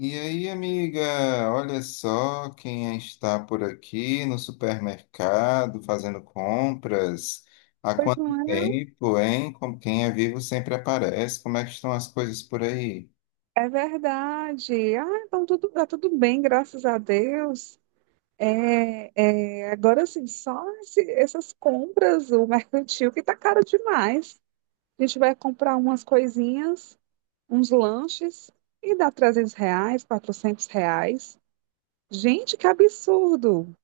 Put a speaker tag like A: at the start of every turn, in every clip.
A: E aí, amiga, olha só quem está por aqui no supermercado fazendo compras. Há
B: Pois
A: quanto
B: não é?
A: tempo, hein? Como quem é vivo sempre aparece. Como é que estão as coisas por aí?
B: É verdade. Ah, então tá tudo bem, graças a Deus. Agora, assim, só essas compras, o mercantil, que tá caro demais. A gente vai comprar umas coisinhas, uns lanches, e dá R$ 300, R$ 400. Gente, que absurdo!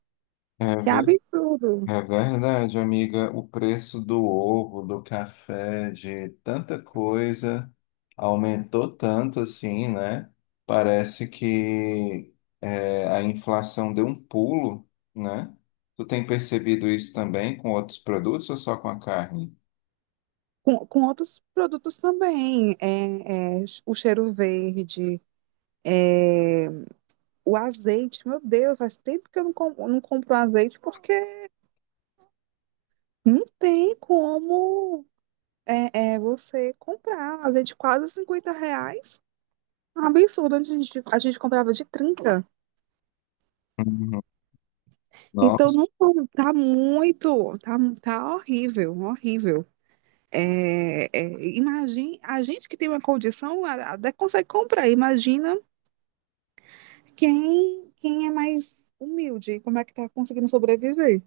A: É.
B: Que absurdo!
A: É verdade, amiga. O preço do ovo, do café, de tanta coisa aumentou tanto assim, né? Parece que a inflação deu um pulo, né? Tu tem percebido isso também com outros produtos ou só com a carne?
B: Com outros produtos também, o cheiro verde, o azeite. Meu Deus, faz tempo que eu não compro azeite, porque não tem como você comprar azeite de quase R$ 50. Um absurdo, antes a gente comprava de 30.
A: Uhum.
B: Então
A: Nossa.
B: não tá muito, tá horrível, horrível. É, é, imagine, a gente que tem uma condição até consegue comprar. Imagina quem é mais humilde, como é que tá conseguindo sobreviver.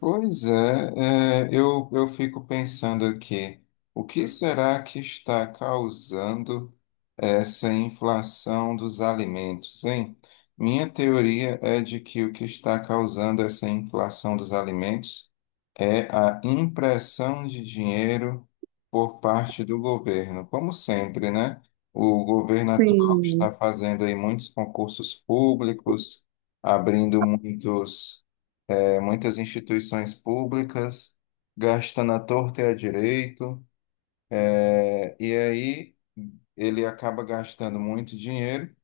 A: Pois é, eu fico pensando aqui, o que será que está causando essa inflação dos alimentos, hein? Minha teoria é de que o que está causando essa inflação dos alimentos é a impressão de dinheiro por parte do governo. Como sempre, né? O governo atual
B: Sim.
A: está fazendo aí muitos concursos públicos, abrindo muitos. É, muitas instituições públicas, gastam na torta e à direito, e aí ele acaba gastando muito dinheiro,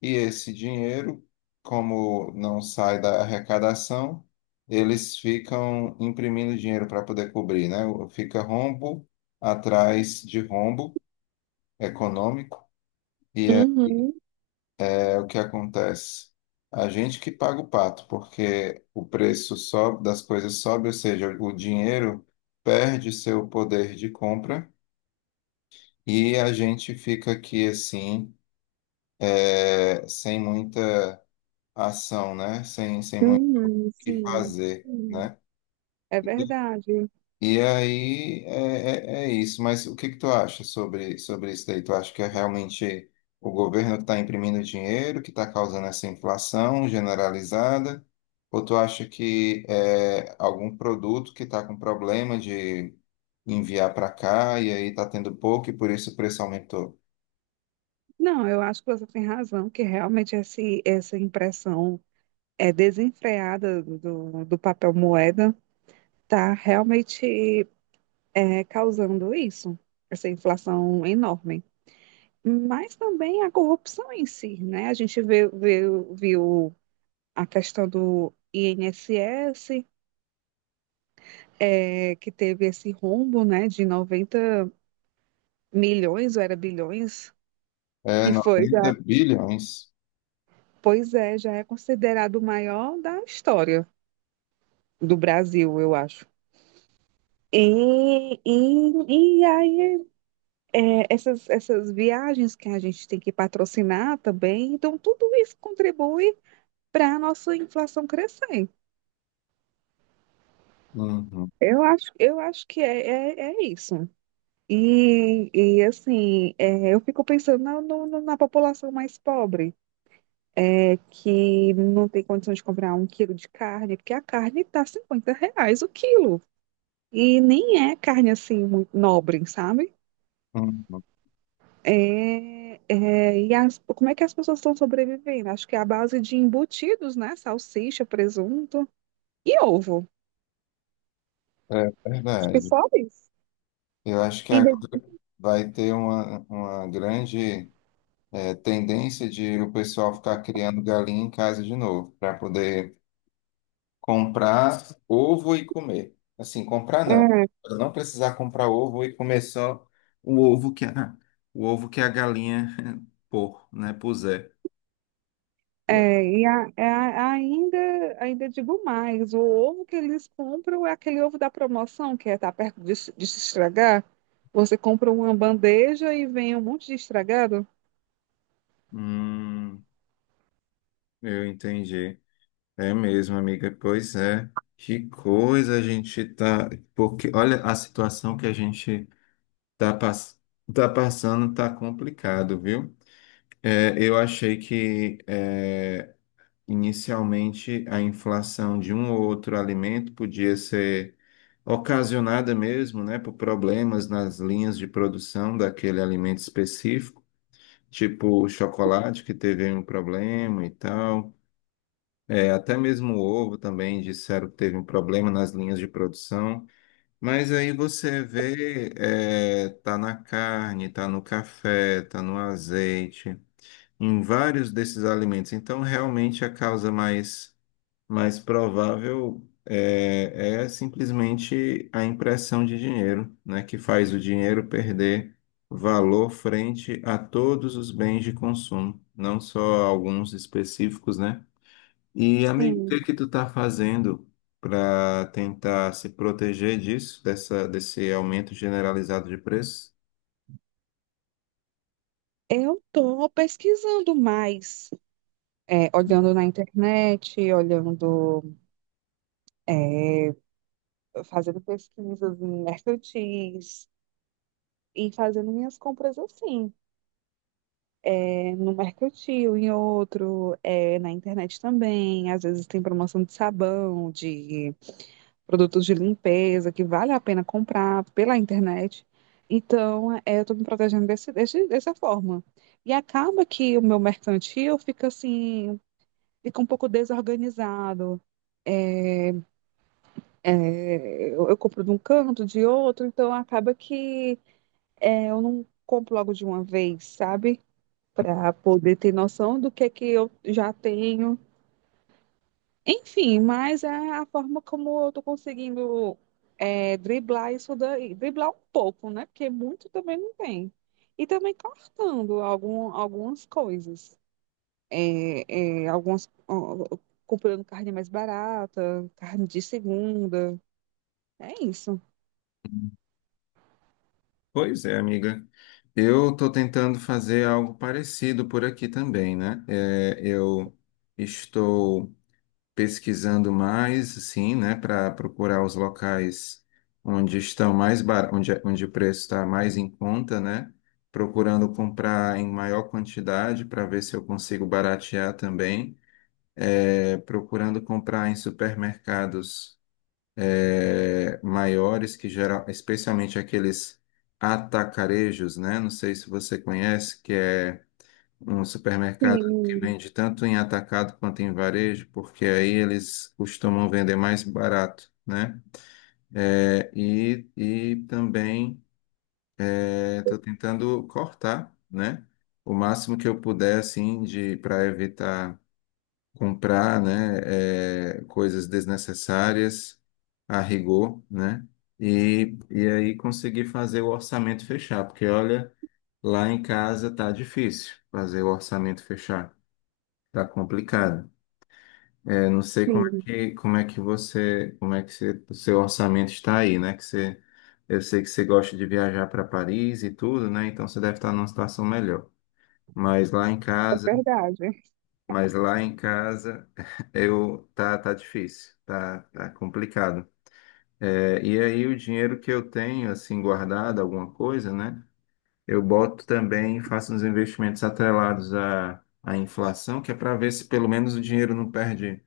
A: e esse dinheiro, como não sai da arrecadação, eles ficam imprimindo dinheiro para poder cobrir, né? Fica rombo atrás de rombo econômico, e
B: Uhum,
A: é o que acontece. A gente que paga o pato, porque o preço sobe, das coisas sobe, ou seja, o dinheiro perde seu poder de compra e a gente fica aqui assim, sem muita ação, né? Sem muito o
B: uhum,
A: que
B: sim.
A: fazer,
B: Sim.
A: né?
B: É verdade.
A: E aí é isso, mas o que que tu acha sobre isso daí? Tu acha que é realmente o governo que está imprimindo dinheiro, que está causando essa inflação generalizada? Ou tu acha que é algum produto que está com problema de enviar para cá e aí está tendo pouco e por isso o preço aumentou?
B: Não, eu acho que você tem razão, que realmente essa impressão é desenfreada do papel moeda está realmente causando isso, essa inflação enorme. Mas também a corrupção em si, né? A gente viu a questão do INSS, que teve esse rombo, né, de 90 milhões, ou era bilhões,
A: É
B: que foi já,
A: 90 bilhões?
B: pois é, já é considerado o maior da história do Brasil, eu acho. E aí, essas viagens que a gente tem que patrocinar também, então tudo isso contribui para a nossa inflação crescer.
A: Uhum,
B: Eu acho que é isso. E assim, eu fico pensando na, no- no- na população mais pobre, que não tem condição de comprar um quilo de carne, porque a carne tá R$ 50 o quilo. E nem é carne assim muito nobre, sabe?
A: uhum.
B: Como é que as pessoas estão sobrevivendo? Acho que é a base de embutidos, né? Salsicha, presunto e ovo.
A: É
B: Acho que
A: verdade.
B: só isso.
A: Eu acho que
B: Ainda,
A: agora vai ter uma grande tendência de o pessoal ficar criando galinha em casa de novo, para poder comprar ovo e comer. Assim, comprar não.
B: é,
A: Pra não precisar comprar ovo e comer só o ovo que a, o ovo que a galinha pôr, né, puser. Pô.
B: é, e a- é, a- Ainda digo mais, o ovo que eles compram é aquele ovo da promoção, que tá perto de se estragar. Você compra uma bandeja e vem um monte de estragado.
A: Hum, eu entendi. É mesmo, amiga. Pois é. Que coisa a gente tá. Porque olha a situação que a gente tá, tá passando, tá complicado, viu? Eu achei que inicialmente a inflação de um ou outro alimento podia ser ocasionada mesmo, né, por problemas nas linhas de produção daquele alimento específico, tipo o chocolate que teve um problema e tal. É, até mesmo o ovo também disseram que teve um problema nas linhas de produção. Mas aí você vê, tá na carne, tá no café, tá no azeite em vários desses alimentos. Então, realmente, mais provável é simplesmente a impressão de dinheiro, né, que faz o dinheiro perder valor frente a todos os bens de consumo, não só alguns específicos, né? E, amigo, o que
B: Sim,
A: que tu tá fazendo para tentar se proteger desse aumento generalizado de preços?
B: eu tô pesquisando mais, olhando na internet, olhando é, fazendo pesquisas em mercantis e fazendo minhas compras assim. No mercantil, em outro, na internet também. Às vezes tem promoção de sabão, de produtos de limpeza que vale a pena comprar pela internet. Então, eu estou me protegendo dessa forma. E acaba que o meu mercantil fica assim, fica um pouco desorganizado. É, eu compro de um canto, de outro, então acaba que eu não compro logo de uma vez, sabe? Para poder ter noção do que é que eu já tenho. Enfim, mas é a forma como eu tô conseguindo driblar isso daí. Driblar um pouco, né? Porque muito também não tem. E também cortando algumas coisas. Algumas, ó, comprando carne mais barata, carne de segunda. É isso.
A: Pois é, amiga. Eu estou tentando fazer algo parecido por aqui também, né? É, eu estou pesquisando mais, sim, né, para procurar os locais onde estão onde, onde o preço está mais em conta, né? Procurando comprar em maior quantidade para ver se eu consigo baratear também. É, procurando comprar em supermercados maiores que geral, especialmente aqueles atacarejos, né? Não sei se você conhece, que é um supermercado que
B: Sim,
A: vende tanto em atacado quanto em varejo, porque aí eles costumam vender mais barato, né? É, e também estou tentando cortar, né? O máximo que eu puder, assim, de para evitar comprar, né, coisas desnecessárias a rigor, né, e aí conseguir fazer o orçamento fechar, porque olha, lá em casa tá difícil fazer o orçamento fechar, tá complicado. É, não sei
B: sim,
A: como é que você, o seu orçamento está aí, né, que você, eu sei que você gosta de viajar para Paris e tudo, né, então você deve estar numa situação melhor. Mas lá em
B: é
A: casa
B: verdade.
A: Mas lá em casa eu tá tá difícil, tá, tá complicado. É, e aí o dinheiro que eu tenho assim guardado, alguma coisa, né? Eu boto também, faço uns investimentos atrelados à inflação, que é para ver se pelo menos o dinheiro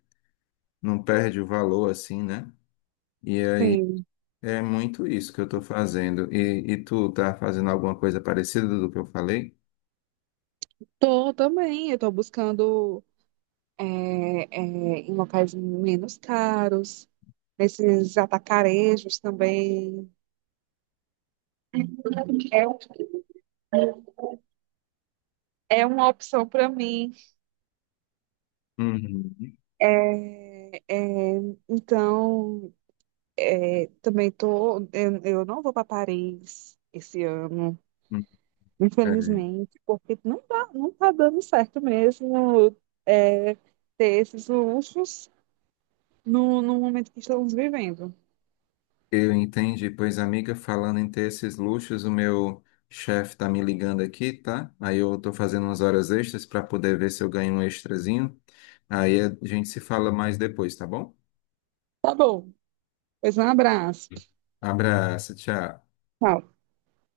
A: não perde o valor assim, né? E aí
B: Sim.
A: é muito isso que eu estou fazendo. E tu tá fazendo alguma coisa parecida do que eu falei?
B: Tô também, eu tô buscando é, em locais menos caros, nesses atacarejos também. É, um, é uma opção para mim.
A: Uhum.
B: É, é, então, também, eu não vou para Paris esse ano, infelizmente, porque não tá dando certo mesmo é, ter esses luxos no momento que estamos vivendo.
A: Eu entendi, pois amiga, falando em ter esses luxos, o meu chefe tá me ligando aqui, tá? Aí eu tô fazendo umas horas extras para poder ver se eu ganho um extrazinho. Aí a gente se fala mais depois, tá bom?
B: Tá bom, pois um abraço.
A: Abraço, tchau.
B: Tchau.